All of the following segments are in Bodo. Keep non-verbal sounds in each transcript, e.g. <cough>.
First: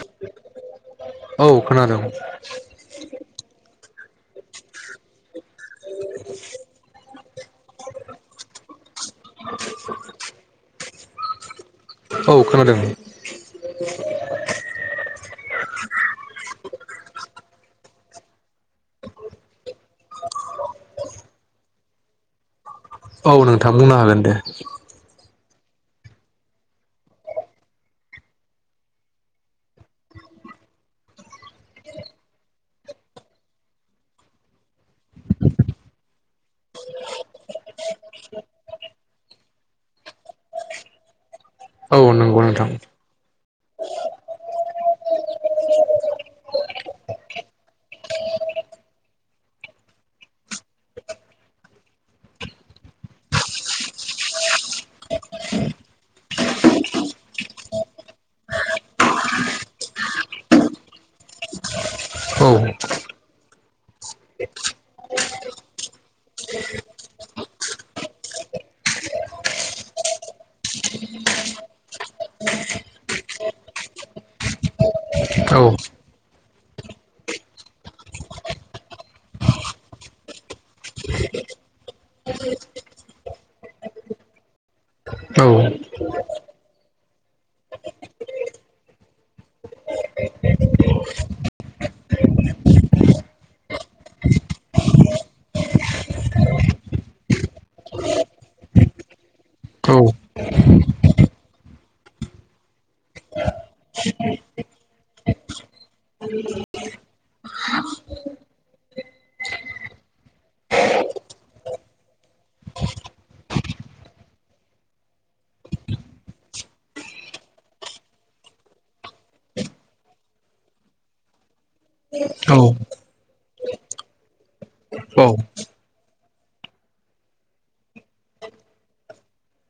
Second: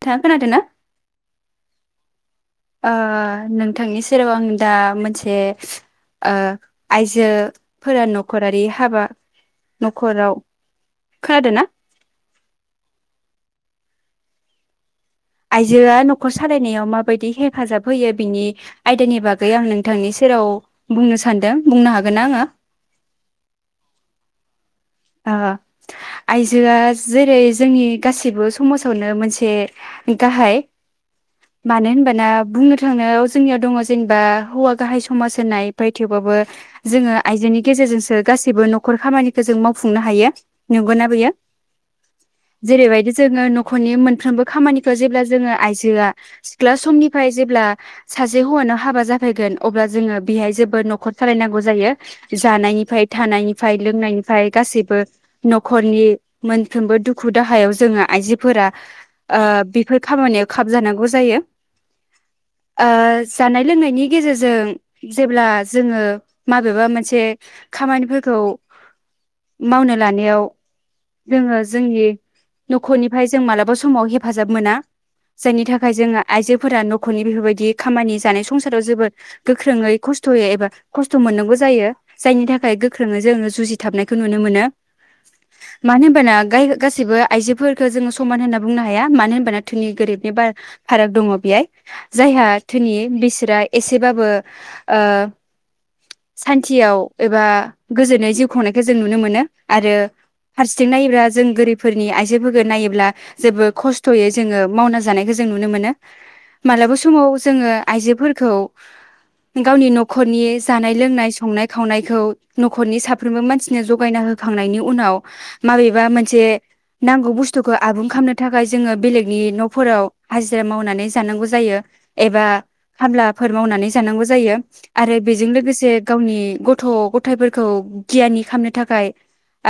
नोंथाङा खोनादोंना? औ खोनादों। ओ नोंथांनि सेराव आं दा मोनसे ओ आइजोफोरा नखरारि हाबा न'खराव खोनादों ना? औ खोनादों। आइजोआ फैयो बिनि आयदानि बागै आं नोंथांनि सेराव बुंनो सानदों बुंनो हागोन न आङो? औ नोंथां बुंनो हागोन दे। ओ आइजोआ जेरै जोंनि गासैबो समाजावनो मोनसे गाहाय मानो होनबाना बुंनो थांनायाव जोंनियाव दङ जेनेबा हौवा गाहाय समाज होननाय फाय थेवबाबो जोङो आइजोनि गेजेरजोंसो गाैबो न'खर खामानिखौ जों माव फुंनो हायो नंगोना बेयो? औ नोंथां। जेरैबायदि जोङो नखरनि मोनफ्रोमबो खामानिखौ जेब्ला जोङो आइजोआ सिख्ला समनिफ्राय जेब्ला सासे हौवानाव हाबा जाफैगोन अब्ला जोङो बेहाय जोद न'खर सालायनांगौ जायो जानायनिफ्राय थानायनिफ्राय लोंनायनिफ्राय। गासिबो न'खरनि मोनफ्रोमबो दुखु दाहायाव जोङो आइजोफोरा ओ बेफोर खामानियाव खाबजानांगौ जायो औ ओ जानाय लोंनायनि गेजेरजों जेब्ला जोङो माबेबा मोनसे खामानिफोरखौ मावनो लानायाव जोङो जोंनि न'खरनिफ्राय जों मालाबा समाव हेफाजाब मोना जायनि औ थाखाय जोङो आइजोफोरा न'खरनि बेफोरबायदि खामानि जानाय संसाराव जोबोद गोख्रोङै खस्थ'यै एबा खस्थ' मोननांगौ जायो जायनि थाखाय गोख्रोङै जोङो जुजिथाबनाय नुनो मोनो औ मानो होनबाना गाय गासैबो आइजोफोरफोरखौ जोङो समान होनना बुंनो। हाया मानो होनबाना थोंनि गोरिबनि बा फाराग दङ बेहाय जायहा थोंनि बिसोरा एसेबाबो ओ सान्थियाव एबा गोजोनै जिउ खुंनाय जों नुनो मोनो आरो औ फारसेथिं नायोब्ला जों गोरिबफोरनि आइजोफोरखौ नायोब्ला जोबो खस्थ'यै जोङो मावना जानायखौ जों नुनो मोनो मालाबा समाव जोङो आइजोफोरखौ गावनि न'खरनि जानाय लोंनाय संनाय- खावनायखौ न'खरनि साफ्रोमबो मानसि जगायना होखांनायनि उनाव माबेबा मोनसे नांगौ बुस्थुखौ आबुं खालामनो थाखाय जोङो बेलेगनि न'फोराव हाजिरा मावनानै जानांगौ जायो एबा औ खामलाफोर मावनानै जानांगौ जायो आरो औ बेजों लोगोसे गावनि गथ' गथायाइफोरखौ गियनि खामनो थाखाय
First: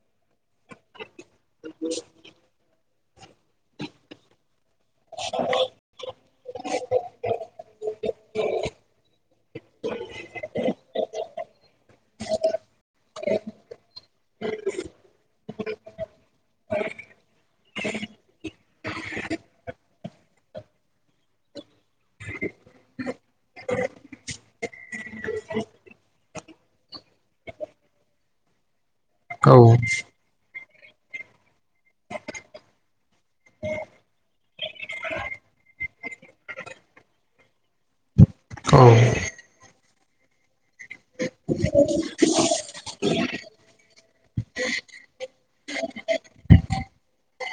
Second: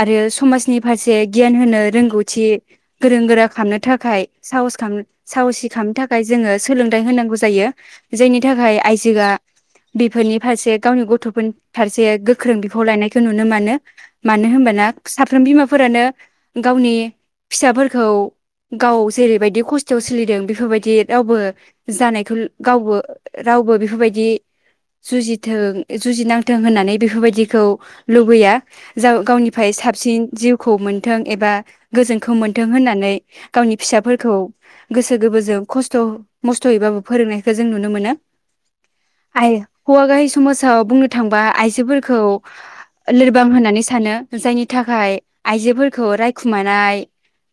आरो समाजनि फारसे गियान होनो रोंगौथि गोरों -गोरा खामनो थाखाय साहस साहसि खामनो थाखाय जोङो सोलोंथाइ होनांगौ जायो जायनि थाखाय आइजोआ बेफोरनि फारसे गावनि गथ'फोरनि फारसे गोख्रों बिफाव लायनायखौ नुनो मोनो। मानो होनबाना साफ्रोम बिमाफोरानो गावनि फिसाफोरखौ गाव जेरैबायदि खस्थ'आव सोलिदों बेफोरबायदि रावबो जानायखौ गावबो रावबो बेफोरबायदि जुजिथों जुजिनांथों होननानै बेफोरबायदिखौ लुबैया। जाव गावनिफ्राय साबसिन जिउखौ मोनथों एबा गोजोनखौ मोनथों होननानै गावनि फिसाफोरखौ गोसो गोबोरजों खस्थ' मस्थ'यैबाबो फोरोंनायखौ जों नुनो मोनो आ हौवा गाहि समाजाव बुंनो थांबा आइजोफोरखौ ल लोरबां होननानै सानो जायनि थाखाय आइजोफोरखौ रायखुमानाय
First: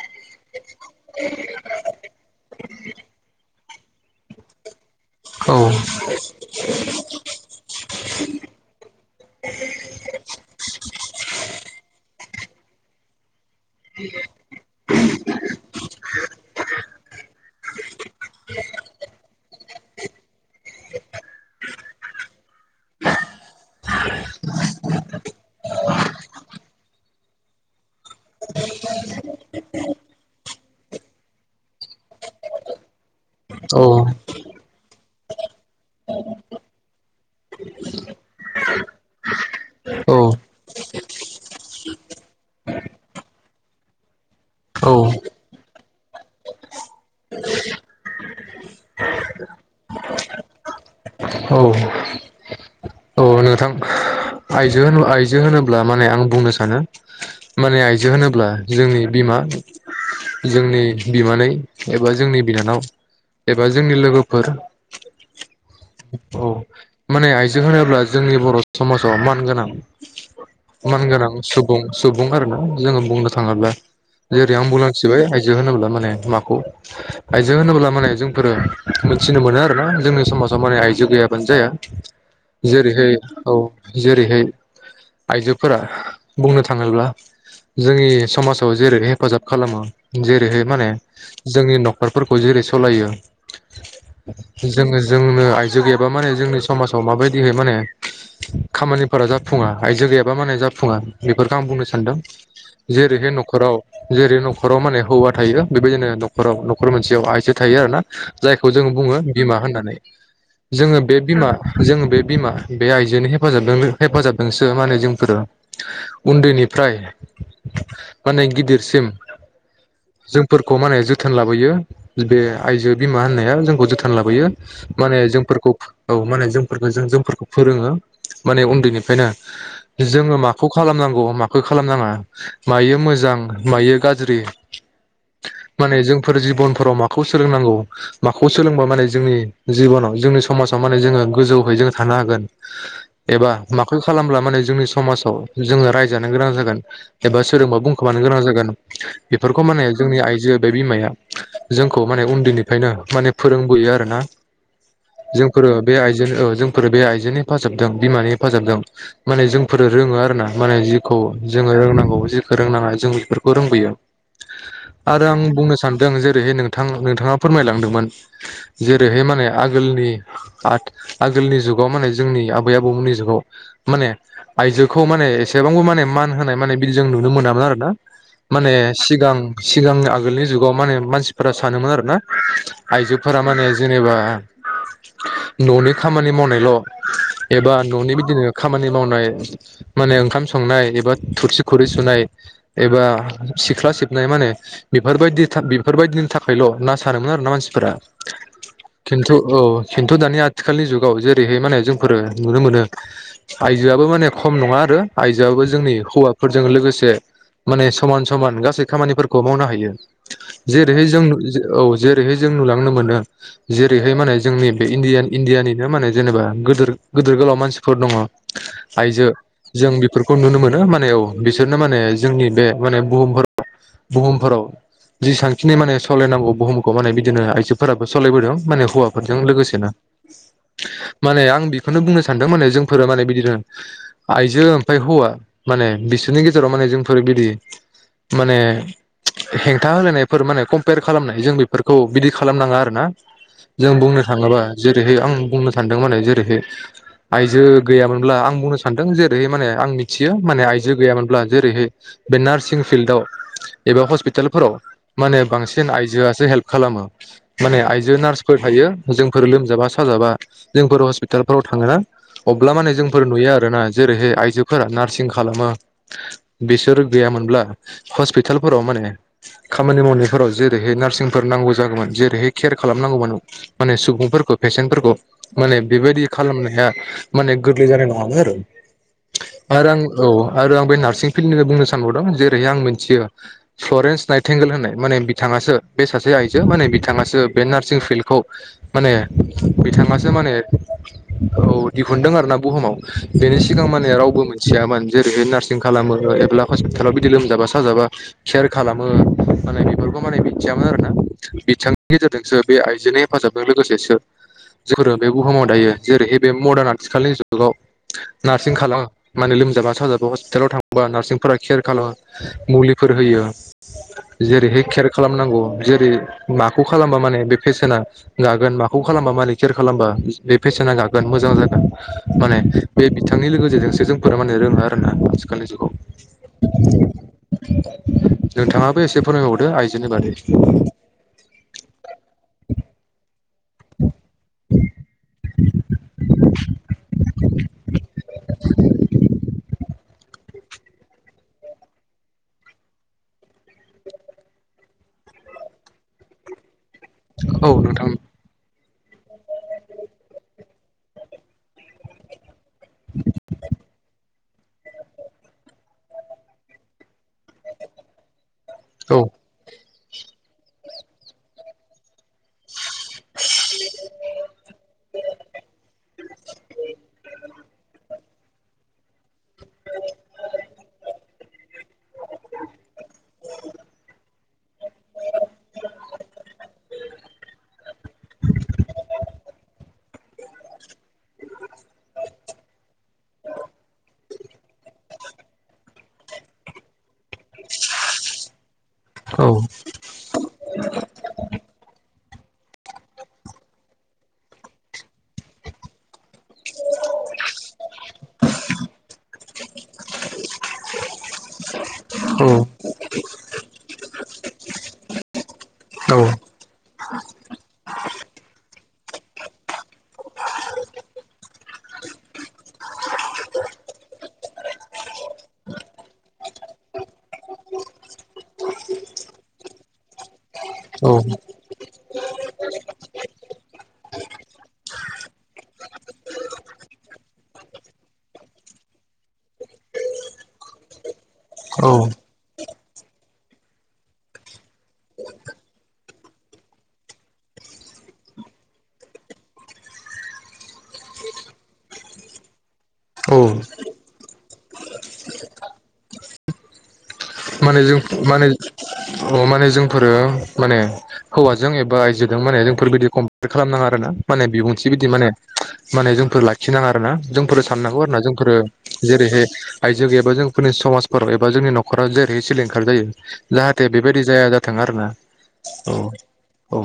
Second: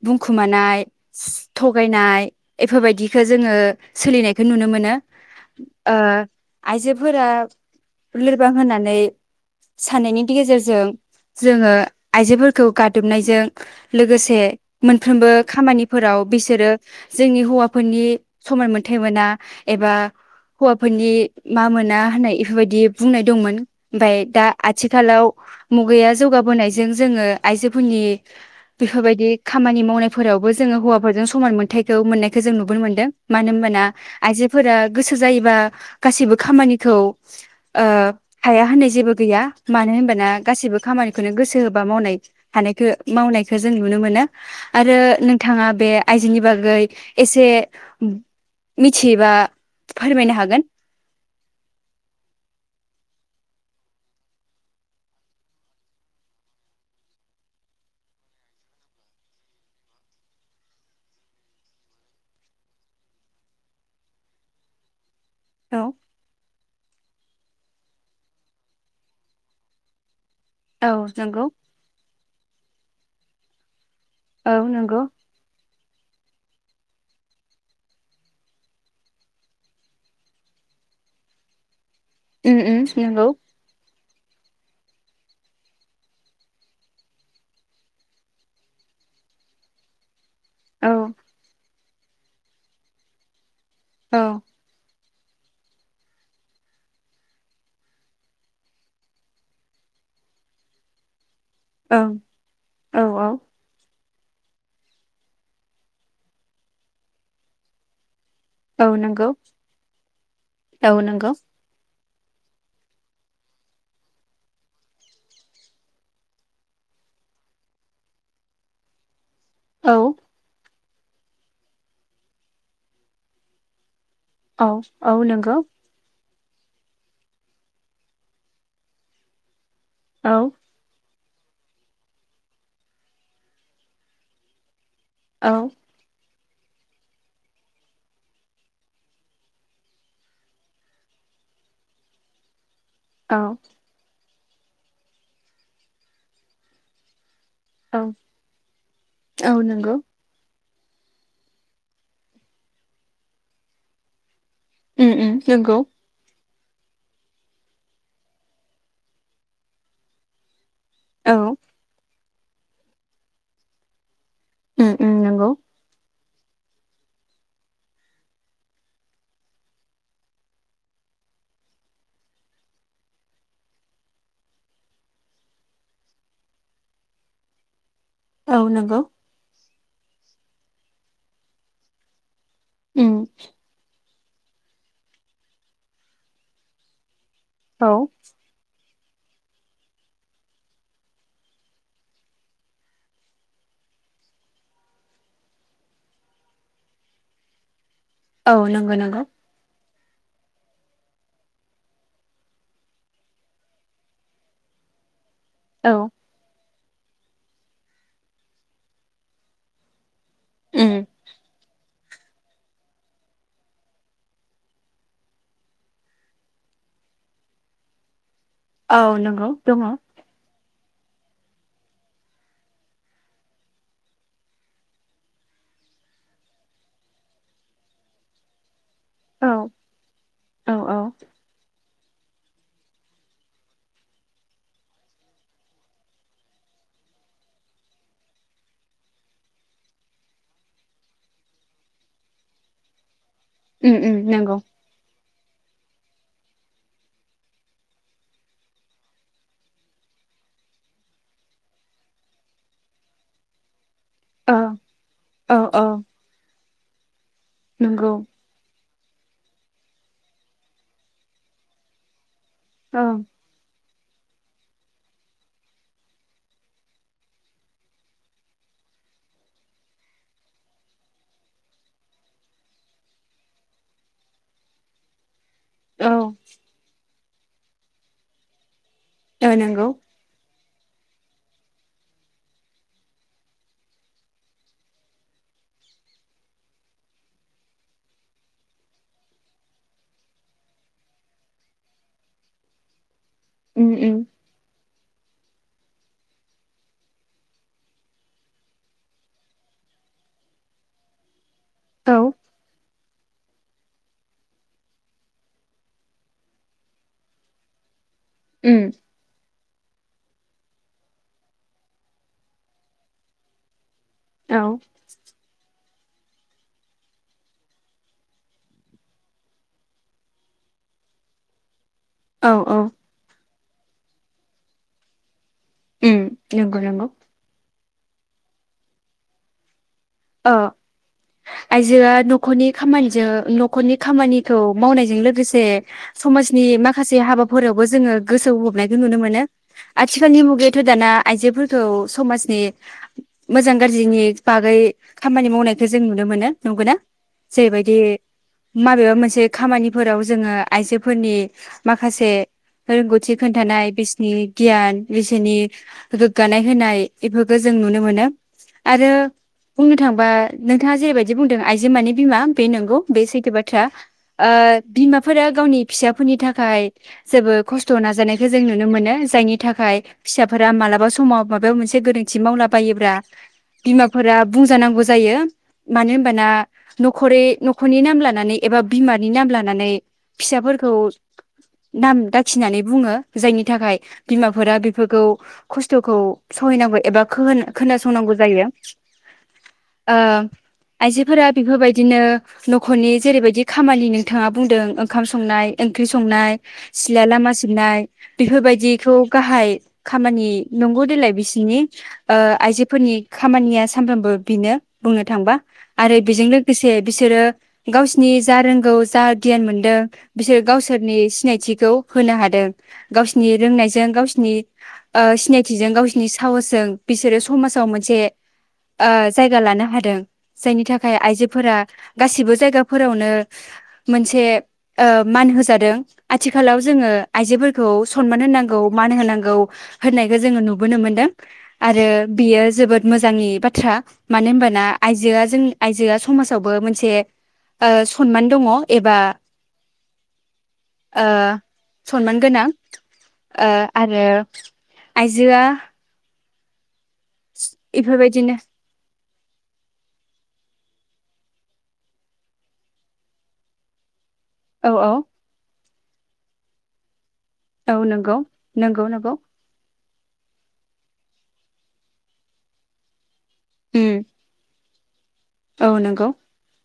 बुंखुमानाय थगायनाय ऐफोरबायदिखौ जोङो सोलिनायखौ नुनो मोनो ओ आइजोफोरा लोरबां होननानै साननायनि गेजेरजों। जों जोङो आइजोफोरखौ गादबनायजों लोगोसे मोनफ्रोमबो खामानिफोराव बिसोरो जोंनि हौवाफोरनि समान मोनथ मोना एबा हौवाफोरनि मा मोना होननाय बेफोरबायदि बुंनाय दंमोन ओमाय दा आथिखालाव। मुगाया जौगाबोनायजों जोङो आइजोफोरनि बेफोरबायदि खामानि मावनायफोरावबो जोङो हौवाफोरजों समान मोनथथायखौ मोननायखौ जों नुबोनो मोनदों मानो होनबाना आइजोफोरा गोसो जायोबा गाैबो खामानिखौ आ हाया होननाय जेबो गैया मानो होनबा ना गासिबो खामानिखौनो गोसो होबा मावनाय हानायखो मावनायखौ जों नुनो मोनो आरो औ औ नोंथाङा बे आइजोनि बागै एसे मिथियोबा फोरमायनो हागोन। औ औ नोंथां आइजो होन आइजो होनोब्ला माने आं बुंनो सानो माने आइजो होनोब्ला जोंनि बिमा जोंनि बिमानै एबा जोंनि बिनानाव एबा जोंनि लोगोफोर। औ। औ माने आइजो होनोब्ला जोंनि बर' समाजाव मान गोनां। औ मानगोनां नंगौ सुबुं-सुबुं आरो ना। जोङो बुंनो थाङोब्ला। जेरै औ आं नंगौ बुंलांसिबाय आयजो होनोब्ला म। माने माखौ आइजोें होनोब्ला माने जोंफोरो मिथिनो मोनो आरोना जोंनि समाजाव माने आयजो गैयाबानो जाया। उम उम जेरैहाय नंगौ औ। जेरैहाय आइजोफोरा बुंनो थाङोब्ला जोंनि समाजाव जेरै हेफाजाब खालामो। जेरैहाय माने औ जोंनि न बोरफोरखौ जेरै सालायो। औ जोङो। जोंनो आयजो गैयाबा माने <unintelligible> समाजाव माबायदिहै माने खामानिफोरा जाफुङा आयजो गैयाबा माने जाफुङा। बेफोरखौ आं बुंनो औ सानदों औ जेरैहाय न'खराव। जेरै न'खराव माने हौवा थायो बेबायदिनो न'खराव न'खर मोनसेयाव आइजो थायो आरो ना। जायखौ जों औ बुङो नंगौ बिमा होननानै औ जोङो बे नंगौ बिमा। जों बे बिमा बे आइजोनि हेफाजाब हेफाजाबजोंसो माने जोंफोरो उन्दैनिफ्राय माने गिदिरसिम औ जों खौ माने जोथोन लाबोयो बे आइजो बिमा होननाया जोंखौ जोथोन। लाबोयो औ औ माने नंगौ जोंफोरखौ औ माने जोंफोरखौ जों जोंफोरखौ फोरोङो माने उन्दैनिफ्रायना औ जोङो माखौ खालामनांगौ। माखो खालामनाङा मायो मोजां मायो गाज्रि। औ माने जों। फोर जिबनफोराव माखौ सोलोंनांगौ माखौ सोलोंबा माने जोंनि जिबनाव जोंनि समाजाव माने जोङो गोजौहै जों थानो हागोन औ एबा माखौ खालामब्ला माने जोंनि समाजाव जोङो रायजानो गोनां जागोन एबा सोरोंबा औ बुंखोमानो गोनां जागोन औ बेफोरखौ माने नंगौ जोंनि आइजो बे बिमाया जोंखौ माने उन्दैनिफ्रायनो माने फोरोंबोयो आरो ना उम उम नोंगौ औ जोंफोरो बे आइजो हिफाजाबदों बिमानि हेफाजाबदों माने जोंफोरो रोङो आरो ना- माने जिखौ औ जोङो रोंनांगौ फोरोंनाङा जों बेफोरखौ रोंबोयो। उम उम आरो आं नंगौ बुंनो सानदों जे जेरैहाय नोंथां नोंथाङा फोरमायलांदोंमोन जेरैहाय माने आगोलनि आ आगोलनि जुगाव माने जोंनि आबै आबौमोननि जुगाव माने आइजोखौ माने एसेबांबो माने मान होनाय माने बिदि जों नुनो मोनामोन आरो ना औ माने नंगौ सिगां सिगांनि आगोलनि जुगाव माने मानसिफोरा सानोमोन आरो ना उम आइजोफोरा माने जेनेबा <inaudible> न'नि खामानि मावनायल' एबा औ न'नि बिदिनो खामनि मावनाय माने ओंखाम संनाय एबा थुरसि खुरै सुनाय एबा सिख्ला सिबनाय माने बेफोरबायदि बेफोरबायदिनि थाखायल' ना सानोमोन आरो ना मानसिफोरा औ नंगौ नंगौ। खिन्थु औ खिन्थु दानिया आथिखालनि जुगाव जेरैहाय माने जोंफोरो नुनो मोनो आयजोआबो माने खम नङा आरो। आइजोआबो जोंनि औ हौवाफोरजों लोगोसे माने समान समान गासै खामानिफोरखौ मावनो हायो। जेरैहाय जों औ। जेरैहाय जों नुलांनो मोनो जेरैहाय माने जोंनि बे इण्डियान। इण्डियानिनो माने जेनेबाद गोदोर गोदोर गोलाव मानसिफोर दङ'। औ आयजो नंगौ दङ जों बेफोरखौ नुनो मोनो म बिसोरनो माने जोंनि बे माने बुहावफोराव बुहुमफोराव जिसांखिनि माने सालायनांगौ बुहुमखौ माने बिदिनो आइजोफोराबो सालायबोदों माने हौवा जों औ लोगोसेनो। औ औ। माने आं बेखौनो बुंनो सानदों माने जोंफोरो माने बिदिनो आइजो ओमफ्राय हौवा माने बिसोरनि गेजेराव माने जोंफोर बिदि माने हेंथा होलायनायफोर माने कम्पेयार खालामनाय जों बेफोरखौ बिदि खालामनाङा आरो ना। जों उम उम बुंनो नंगौ थाङोबा आं बुंनो सदों माने जेरैहै आइजो गैयामोनब्ला आं बुंनो सानदों जेरै माने आं मिथियो माने आइजो गैयामोनब्ला जेरैहाय बे नार्सिं फिल्डआव एबा औ हस्पिटालफोराव माने औ औ बांसिन आइजोआसो हेल्प खालामो। माने नंगौ आयजो नार्सफोर थायो। जों फोर लोमजाबा साजाबा जोंफोर हस्पिटालफोराव थाङोना? अब्ला माने औ जोंफोर नुयो आरोना। जेरैहाय आइजोफोरा नार्सिं खालाम बिसोर गैयामोनब्ला हस्पिटालफोराव माने खामानि मावनायफोराव जेरैहाय नार्सिंफोर नांगौ जागौमोन जेरैहाय केयार खालामनांगौमोन माने सुबुं फोरखौ फेसेनफोरखौ। माने औ बेबायदि खालामनाया माने गोरलै जानाय नङामोन आरो। ओ नंगौ आरो आं औ। आरो आं बे नार्सिं फिल्ड होन बुंनो सानबावदों जेरैहाय आं मिनथियो फ्लरेन्स नाइथेंगेल होननाय माने बिथाङासो बे सासे आइजो माने बिथाङासो बे नार्सिं फिल्डखौ माने बिथाङासो माने औ दिहुुनदों आरोना बुहुमाव। बेनि सिगां उम माने उम रावबो मोनथिया मानो जेरै नार्सिं खालामो एब्ला हस्पिटालाव बिदि लोमजाबा साजाबा केयार खालामो माने बेफोरखौ माने मिथियामोन आर ना। बिथांनि औ गेजेरजोंदोंसो बे आइ हेफाजाब। बे लोगोसेसो जिखुनो बे बुहुमाव दायो जेरैह बे मदार्न आथिखालनि जुगाव नार्सिं उम खालाम मानोम सजाबा साजाबा हस्पिटालाव थांबा नार्सिंफोरा केयार खालामो मुलिफोर होयो। औ जेरैहाय केयार खालामनांगौ जेरै माखौ खालामबा माने बे फेसना जागोन माखौ खालामबा माल केयार खालामबा बे पेसेना जागोन मोजां जागोन औ माने औ बे बिथांनि गेजेरजोंसो जोंफोरा माने रोंङो आरोना खोलि जुगाव उम नंगौ नंगौ जों थांङाबो एसे फोरोंबावदो आइ अ आइजोआ नखरनि खामानिजों नखरनि खामानिखौ मावनायजों लोगोसे समाजनि माखासे हाबाफोरावबो जोंङो गोसो हमनायखौ नुनो मोनो आथिखालनि मुगायावथ दाना आइजोफोरखौ समाजनि मोजां गाज्रिनि बागै खामानि मावनायखौ जों नुनो मोनो नंगौ ना? औ जायबायदि नोंथां माबेबा मोनसे खामानिफोराव जोंङो आइजोफोरनि माखासे रोंगौथि खोन्थानाय बिसिनि गियान बिसोनि गोग्गानाय होनाय। इफोरखो जों नुनो मोनो आरो। औ बुंनो थांबा नोंथाङा जे बायदि बुंदों आइजो माने बिमा बे नोंगौ बे सैथो बाथ्रा ओ बिमाफोरा गावनि फिसाफोरनि थाखाय जेबो खस्थ‌नाजानायखौ जों नुनो मोनो जायनि थाखाय फिसाफोरा मालाबा समाव माबायाव मोनस से गोरोंथि मावला बायोब्रा बिमाफोराब बुंजानांगौ जायो मानो होनबाना नखरै नखरनि नाम लानानै एबा बिमानि नाम लानानै फिसाफोरखौ नाम दाखिनानै बुंङो जायनि थाखाय बिमाफोरा बेफोरखौ खस्थखौ सहायनांगौ एबा खोन खोनासंनांगौ जायो। औ ओ आइजोफोरा बेफोबायदिनो। नखनि जेरैबायदि खामानि नोंथाङा बुंदों ओंखाम संनाय ओंख्रि संनाय। सिला लामा सिबनाय बेफोरबायदिखौब गाहाय खामानि नंगौ देलाय बिस सिनि ओ औ आइजोफोरनि खामानिया सानफ्रामबोब बिनो बुंनो थांबा आरो बेजों लोगोसे बिसोरो गावसिनि जा रोंगौ जा गियान मोनदों बिसोरो गावसोरनि सिनायथिखौ होनो हादों गावसिनि रोंनायजों गावसिनि ओ सिनायथिजों गावसिनि साहसजों बिसोरो समाजाव मोनसे ओज जायगा लानो हादों जायनि औ थाखाय आइजोफोरा गासिबो जायगाफोरावनो मोनसे ओ मान होजादों आथिखालाव जोंङो आइजोफोरखौ सनमान होनांगौ मान होनांगौ होननायखो जोंङो नुबोनो मोनदों औ आरो बियो जोबोद मोजांनि बाथ्रा। मानो होनबाना आइजोआ जों आइजोआ समाजावबो मोनसे ओ सनमान दङ एबा ओ सनमान गोनां औ ओ आरो आइजोआ। माने जों माने इफोरबायदिनो अ माने जोंफोरो माने हौवाजों एबा आयजोजों माने जोंफोरबादि कमपेर खालाम नांङा आरो ना। माने बिबुंथि औ बिदि औ माने। माने जोंफोर लाखिनांङा आरो ना जोंफ फोरो औ साननांगौ आरो ना नंगौ जोंफोरो नंगौ नंगौ जेरैहाय आइजो गैयाबा जोंफोरनि समाज खर एब जोंनि नराव जे बे सिलिंखार जायो। जाहाथे बेबादि उम जाया जाथों आरो ना। औ औ।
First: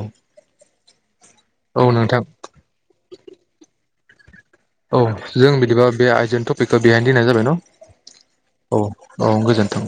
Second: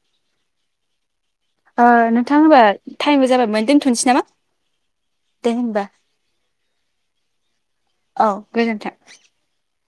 ओ नोंथां होमबा टाइमबो जाबाय मोन दोन थनसै नामा। औ जों दे होनबा बिदिबा बे आइजोनि टपिकखौ बेहायनो दोननाय जाबाय न औ गोजोन्थों। औ औ गोजोन्थों।